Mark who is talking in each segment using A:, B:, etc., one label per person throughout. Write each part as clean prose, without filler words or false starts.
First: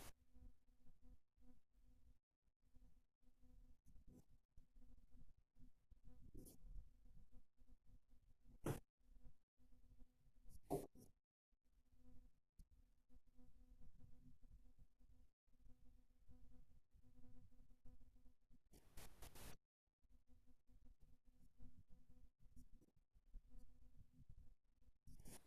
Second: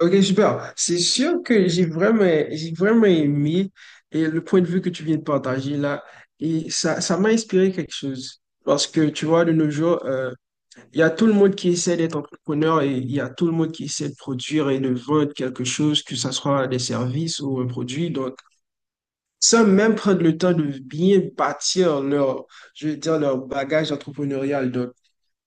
A: Ok, super. C'est sûr que j'ai vraiment aimé et le point de vue que tu viens de partager là. Et ça m'a inspiré quelque chose. Parce que tu vois, de nos jours, il y a tout le monde qui essaie d'être entrepreneur et il y a tout le monde qui essaie de produire et de vendre quelque chose, que ce soit des services ou un produit. Donc, sans même prendre le temps de bien bâtir leur, je veux dire, leur bagage entrepreneurial. Donc,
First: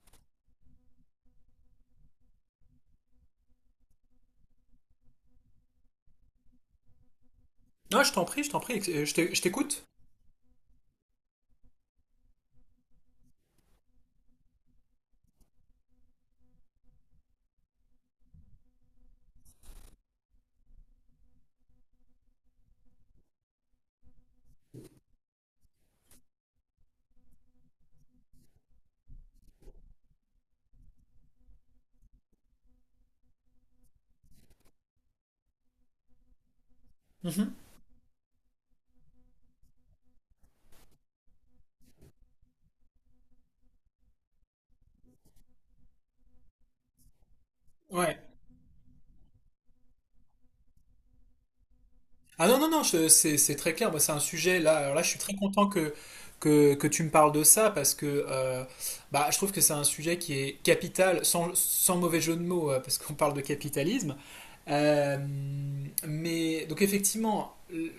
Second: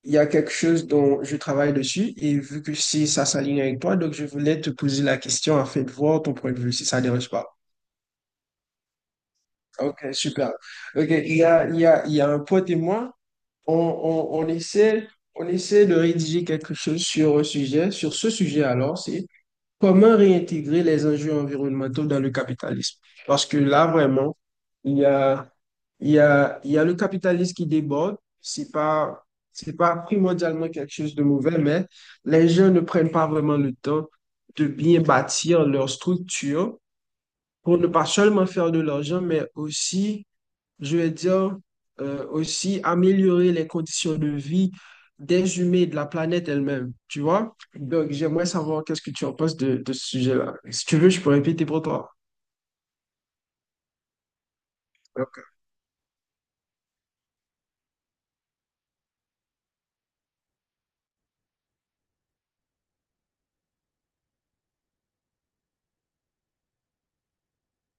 A: il y a quelque chose dont je travaille dessus et vu que si ça s'aligne avec toi, donc je voulais te poser la question afin de voir ton point de vue, si ça ne dérange pas.
B: Non, je t'en prie, je t'en prie, je t'écoute.
A: Ok, super. Ok, il y a, il y a, il y a un pote et moi, on, on, on essaie, on essaie de rédiger quelque chose sur un sujet, sur ce sujet alors, c'est: comment réintégrer les enjeux environnementaux dans le capitalisme? Parce que là, vraiment, il y a, il y a le capitalisme qui déborde. C'est pas primordialement quelque chose de mauvais, mais les gens ne prennent pas vraiment le temps de bien bâtir leur structure
B: Mhm.
A: pour ne pas seulement faire de l'argent, mais aussi, je veux dire, aussi améliorer les conditions de vie des humains et de la planète elle-même, tu vois? Donc,
B: Ouais.
A: j'aimerais savoir qu'est-ce que tu en penses de ce sujet-là. Si tu veux, je peux répéter pour toi.
B: Ah non, non, non, c'est très clair. Moi, c'est un sujet là. Alors là, je suis très
A: Ok.
B: content que tu me parles de ça parce que bah, je trouve que c'est un sujet qui est capital, sans mauvais jeu de mots, parce qu'on parle de capitalisme. Euh, mais donc, effectivement, le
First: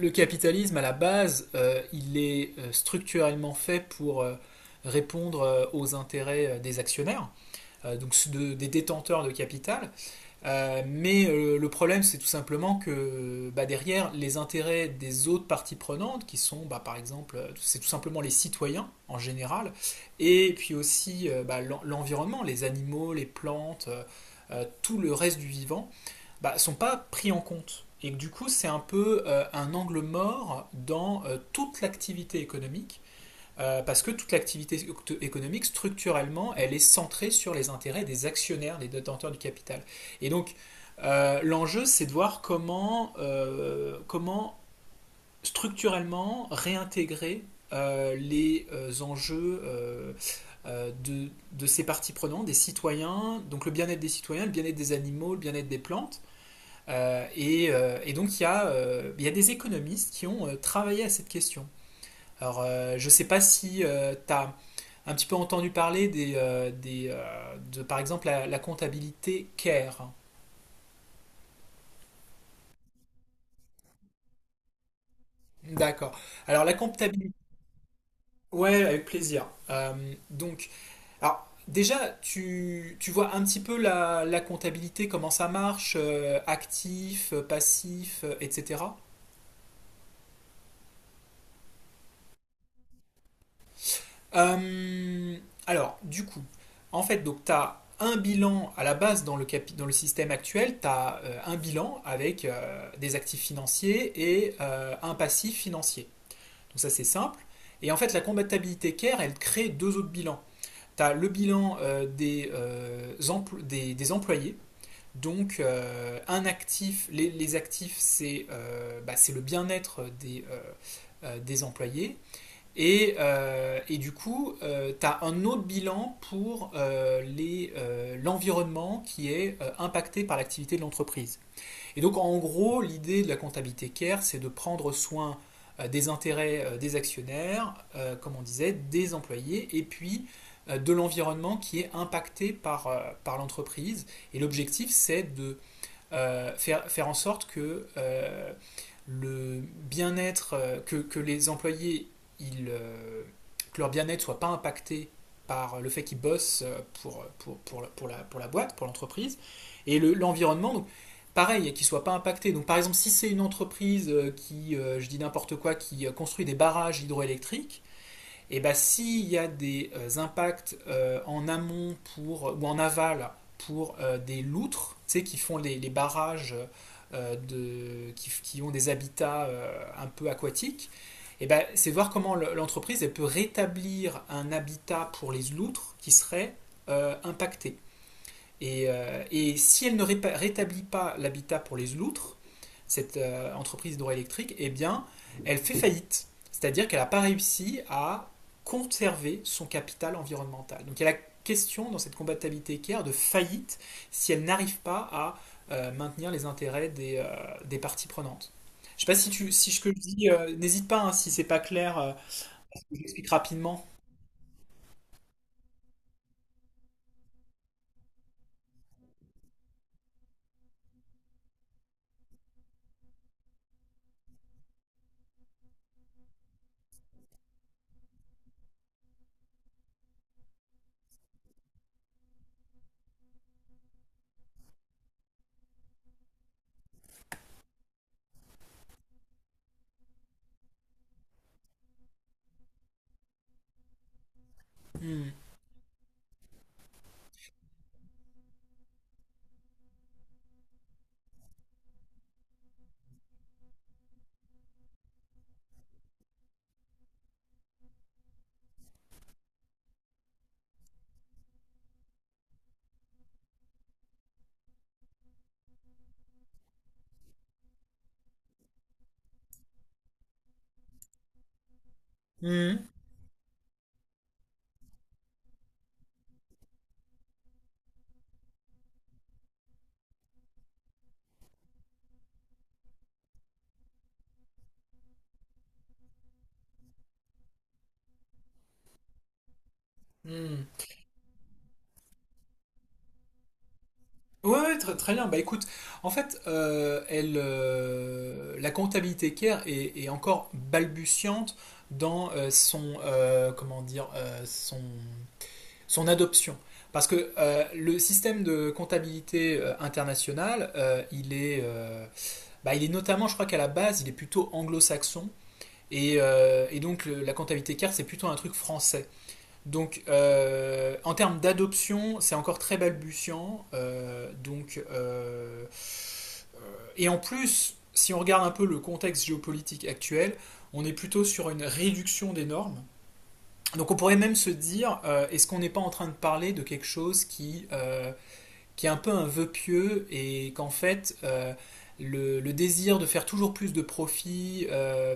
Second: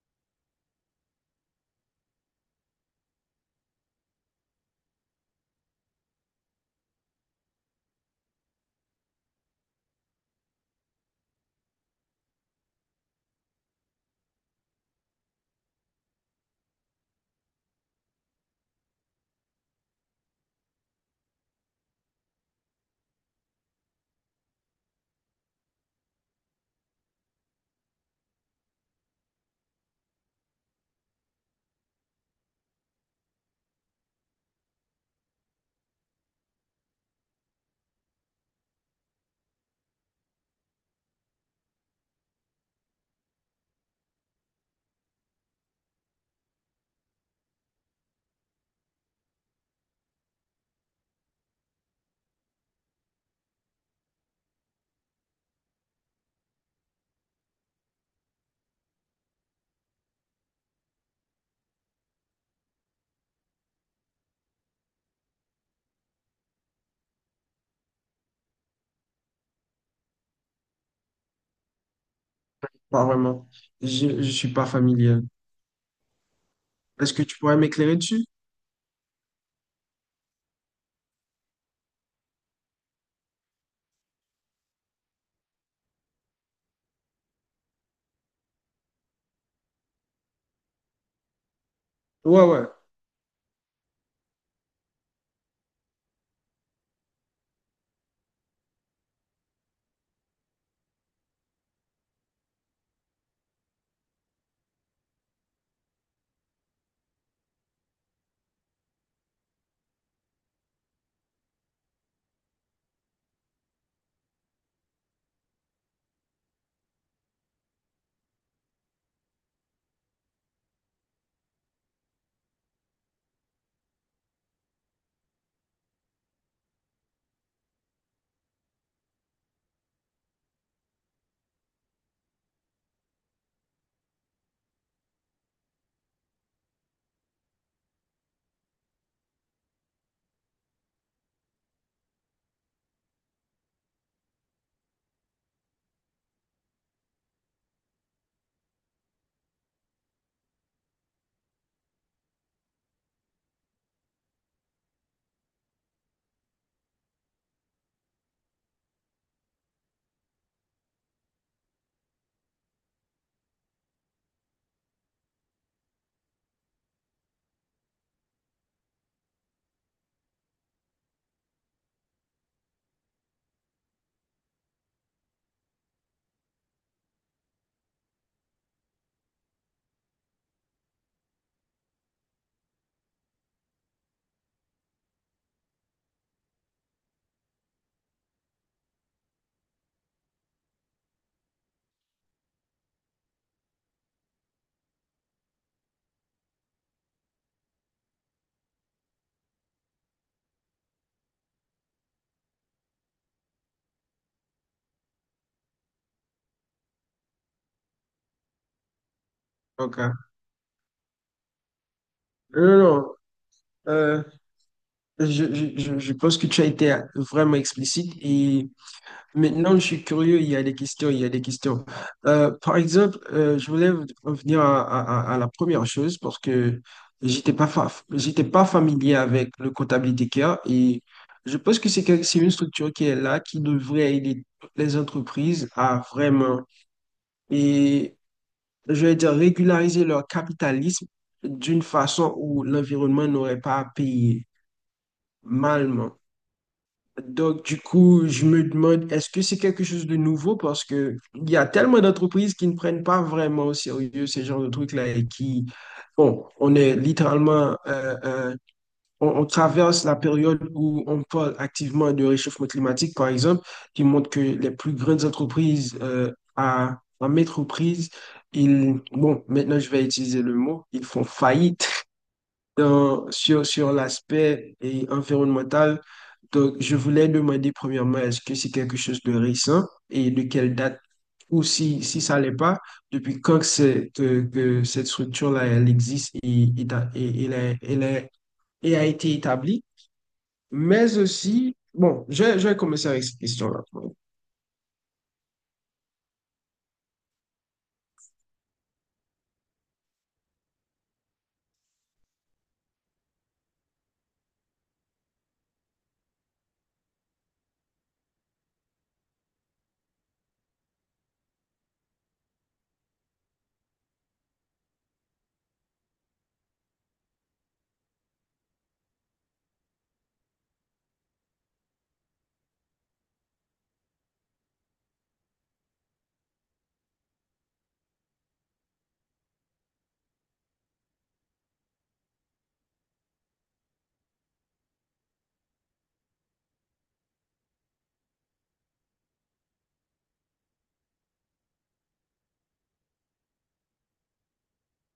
B: le capitalisme à la base, il est structurellement fait pour répondre aux intérêts des actionnaires, donc des détenteurs de capital. Mais le problème, c'est tout simplement que bah, derrière, les intérêts des autres parties prenantes, qui sont bah, par exemple, c'est tout simplement les citoyens en général, et puis aussi bah, l'environnement, les animaux, les plantes, tout le reste du vivant, bah, sont pas pris en compte. Et du coup, c'est un peu un angle mort dans toute l'activité économique parce que toute l'activité économique, structurellement, elle est centrée sur les intérêts des actionnaires, des détenteurs du capital. Et donc, l'enjeu, c'est de voir comment, comment structurellement réintégrer les enjeux ces parties prenantes, des citoyens, donc le bien-être des citoyens, le bien-être des animaux, le bien-être des plantes. Et donc, il y a des économistes qui ont travaillé à cette question. Alors, je sais pas si tu as un petit peu entendu parler des, par exemple, la comptabilité CARE.
A: Pas vraiment. Je ne suis pas familier.
B: D'accord. Alors, la
A: Est-ce que
B: comptabilité.
A: tu pourrais m'éclairer dessus?
B: Ouais, avec plaisir. Donc, alors, déjà, tu vois un petit peu la comptabilité, comment ça marche, actif, passif, etc.
A: Ouais, ouais.
B: Euh, alors, du coup, en fait, donc tu as un bilan à la base dans le système actuel, tu as un bilan avec des actifs financiers et un passif financier. Donc ça, c'est simple. Et en fait, la compatibilité CARE, elle crée deux autres bilans. Tu as le bilan des employés. Donc, un actif, les actifs, c'est bah, c'est le bien-être des employés. Et du coup, tu as un autre bilan pour l'environnement qui est impacté par l'activité de l'entreprise. Et donc, en gros, l'idée de la comptabilité CARE, c'est de prendre soin des intérêts des actionnaires, comme on disait, des employés, et puis de l'environnement qui est impacté par l'entreprise. Et l'objectif, c'est de faire en sorte que le bien-être, que les employés, ils, euh, que leur bien-être soit pas impacté par le fait qu'ils bossent pour la boîte, pour l'entreprise, et l'environnement, donc pareil, qu'ils soient pas impactés. Donc par exemple, si c'est une entreprise qui, je dis n'importe quoi, qui construit des barrages hydroélectriques, et ben s'il y a des impacts en amont pour, ou en aval pour des loutres, tu sais, qui font les barrages qui ont des habitats un peu aquatiques, et ben c'est voir comment l'entreprise elle peut rétablir un habitat pour les loutres qui serait impacté. Et si elle ne rétablit pas l'habitat pour les loutres, cette entreprise d'or électrique, eh bien, elle fait faillite. C'est-à-dire qu'elle n'a pas réussi à conserver son capital environnemental. Donc il y a la question dans cette combattabilité équerre de faillite si elle n'arrive pas à maintenir les intérêts des parties prenantes. Je ne sais pas si ce que je
A: Ok. Non,
B: dis, n'hésite pas hein, si c'est pas clair,
A: non, non.
B: j'explique rapidement.
A: Euh, je, je pense que tu as été vraiment explicite. Et maintenant, je suis curieux, il y a des questions, il y a des questions. Par exemple, je voulais revenir à la première chose parce que j'étais pas familier avec le comptabilité care et je pense que c'est une structure qui est là, qui devrait aider toutes les entreprises à vraiment, et je vais dire, régulariser leur capitalisme d'une façon où l'environnement n'aurait pas à payer
B: Hmm.
A: mal. Donc, du coup, je me demande, est-ce que c'est quelque chose de nouveau? Parce que il y a tellement d'entreprises qui ne prennent pas vraiment au sérieux ce genre de trucs-là et qui, bon, on est littéralement, on traverse la période où on parle activement de réchauffement climatique, par exemple, qui montre que les plus grandes entreprises à, en métroprise, ils, bon, maintenant je vais utiliser le mot, ils font faillite
B: Hmm.
A: sur, sur l'aspect et environnemental. Donc, je voulais demander premièrement, est-ce que c'est quelque chose de récent et de quelle date, ou si, si ça l'est pas, depuis quand que cette structure-là, elle existe et et a été établie.
B: Hmm.
A: Mais aussi, bon, je vais commencer avec cette question-là.
B: Ouais, ouais, très, très bien. Bah écoute, en fait, la comptabilité care est encore balbutiante dans son, comment dire, son adoption. Parce que le système de comptabilité internationale, bah, il est notamment, je crois qu'à la base, il est plutôt anglo-saxon. Et donc la comptabilité care, c'est plutôt un truc français. Donc, en termes d'adoption, c'est encore très balbutiant. Donc, et en plus, si on regarde un peu le contexte géopolitique actuel, on est plutôt sur une réduction des normes. Donc, on pourrait même se dire, est-ce qu'on n'est pas en train de parler de quelque chose qui est un peu un vœu pieux et qu'en fait, le désir de faire toujours plus de profit, euh,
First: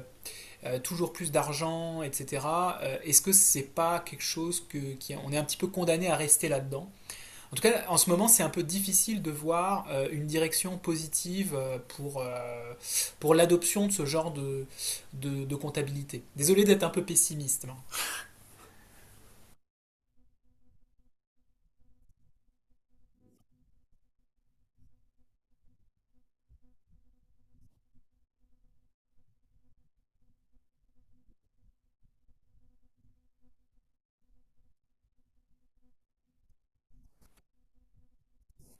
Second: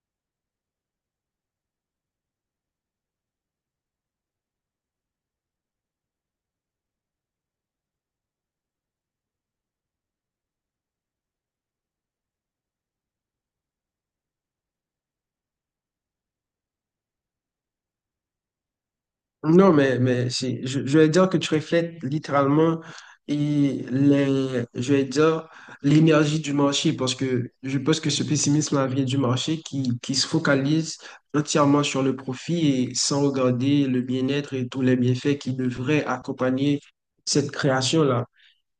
B: euh, toujours plus d'argent, etc. Est-ce que c'est pas quelque chose que qui, on est un petit peu condamné à rester là-dedans. En tout cas, en ce moment, c'est un peu difficile de voir une direction positive pour l'adoption de ce genre de comptabilité. Désolé d'être un peu pessimiste, là.
A: Non, mais si, je vais dire que tu reflètes littéralement et les, je vais dire, l'énergie du marché parce que je pense que ce pessimisme vient du marché qui se focalise entièrement sur le profit et sans regarder le bien-être et tous les bienfaits qui devraient accompagner cette création-là.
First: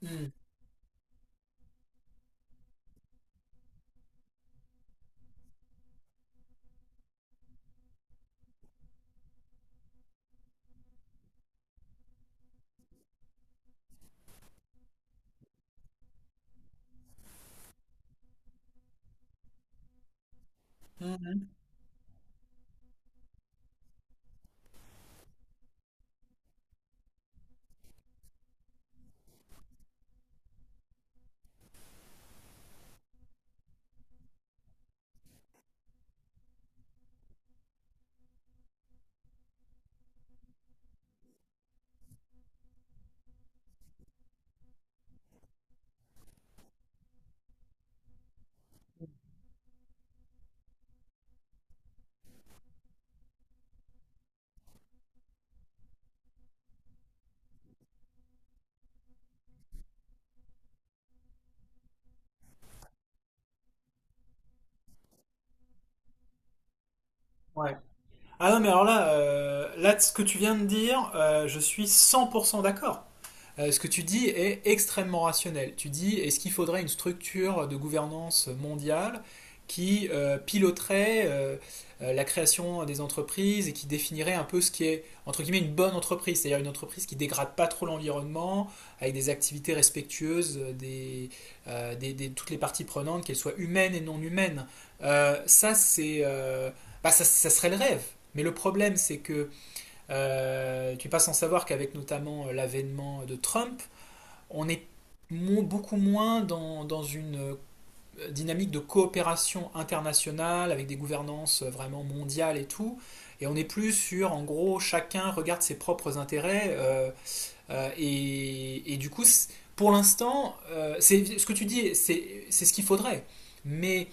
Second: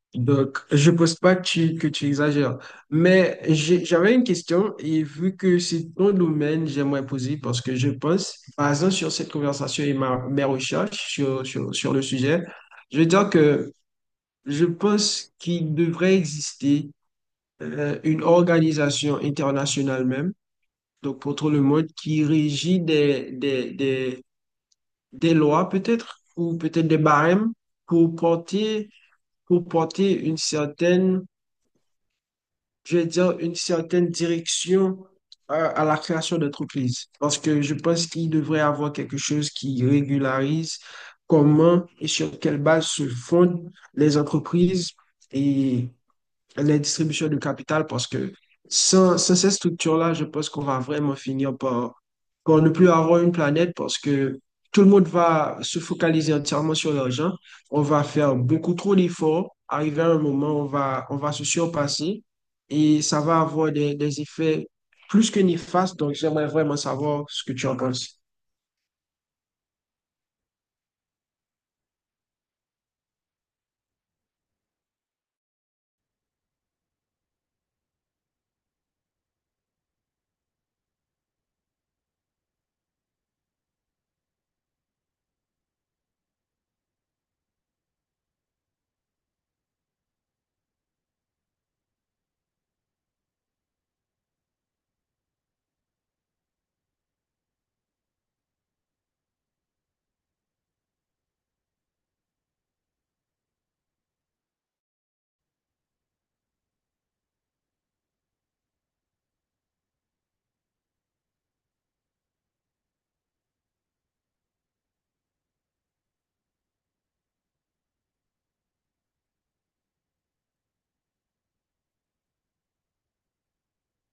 B: Hmm.
A: Donc, je ne pense pas que tu, que tu exagères. Mais j'avais une question et vu que c'est ton domaine, j'aimerais poser parce que je pense, basant sur cette conversation et ma, mes recherches sur le sujet, je veux dire que je pense qu'il devrait exister une organisation internationale même, donc pour tout
B: Mhm.
A: le monde, qui régit des lois peut-être ou peut-être des barèmes pour porter, pour porter une certaine, je vais dire, une certaine direction à la création d'entreprises. Parce que je pense qu'il devrait y avoir quelque chose qui régularise comment et sur quelle base se fondent les entreprises et les distributions de capital parce que sans ces structures-là, je pense qu'on va vraiment finir par, par ne plus avoir une planète parce que tout le monde va se focaliser entièrement sur l'argent. On va faire beaucoup trop d'efforts. Arrivé à un moment, on va se surpasser et ça va avoir des effets plus que néfastes. Donc, j'aimerais vraiment savoir ce que tu
B: Ouais.
A: en penses.
B: Ah non, mais alors là, ce que tu viens de dire, je suis 100% d'accord. Ce que tu dis est extrêmement rationnel. Tu dis, est-ce qu'il faudrait une structure de gouvernance mondiale qui piloterait la création des entreprises et qui définirait un peu ce qui est, entre guillemets, une bonne entreprise, c'est-à-dire une entreprise qui dégrade pas trop l'environnement, avec des activités respectueuses des toutes les parties prenantes, qu'elles soient humaines et non humaines. Ça, c'est, bah, ça serait le rêve. Mais le problème, c'est que tu n'es pas sans savoir qu'avec notamment l'avènement de Trump, on est beaucoup moins dans une dynamique de coopération internationale avec des gouvernances vraiment mondiales et tout. Et on est plus sur, en gros, chacun regarde ses propres intérêts. Et, du coup, pour l'instant, c'est ce que tu dis, c'est ce qu'il faudrait. Mais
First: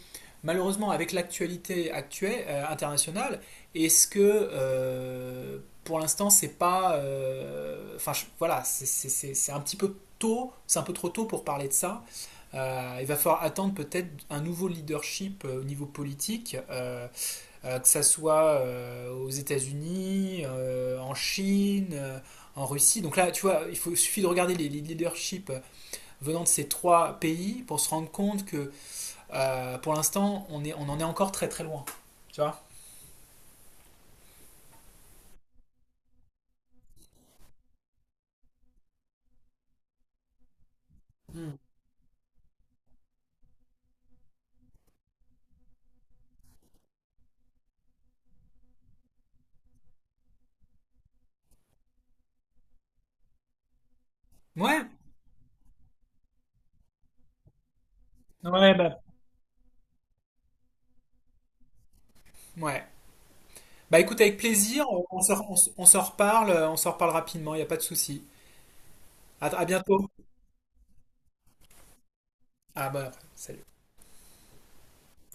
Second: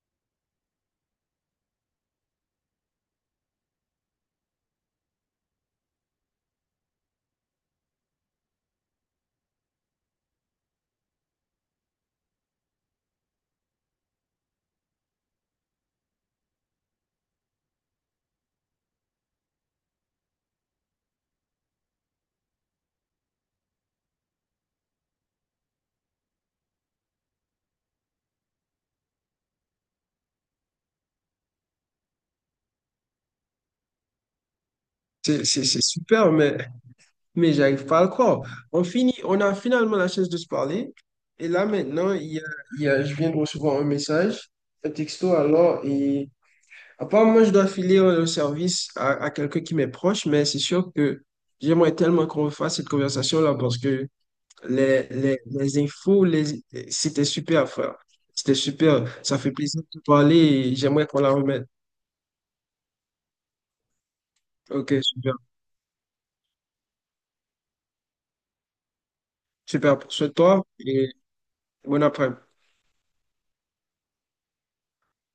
B: malheureusement, avec l'actualité actuelle internationale, est-ce que pour l'instant, c'est pas, enfin voilà, c'est un petit peu tôt, c'est un peu trop tôt pour parler de ça. Il va falloir attendre peut-être un nouveau leadership au niveau politique que ça soit aux États-Unis, en Chine, en Russie. Donc là, tu vois, suffit de regarder les leaderships venant de ces trois pays pour se rendre compte que pour l'instant, on en est encore très très loin. Tu vois?
A: C'est super, mais j'arrive pas à le croire. On finit, on a finalement la chance de se parler. Et
B: Hmm.
A: là, maintenant, je viens de recevoir un message, un texto alors. Et apparemment, je dois filer le service à quelqu'un qui m'est proche, mais c'est sûr que j'aimerais tellement qu'on fasse cette conversation-là parce que
B: Ouais,
A: les, les, les infos, les, c'était super, frère. C'était
B: ouais, bah,
A: super. Ça fait plaisir de te parler et j'aimerais qu'on la remette.
B: ouais. Bah écoute, avec plaisir,
A: Ok, super.
B: on s'en reparle rapidement, il n'y a pas de souci. À
A: Super.
B: bientôt.
A: Souhaite-toi et bon après-midi.
B: Ah bah, salut.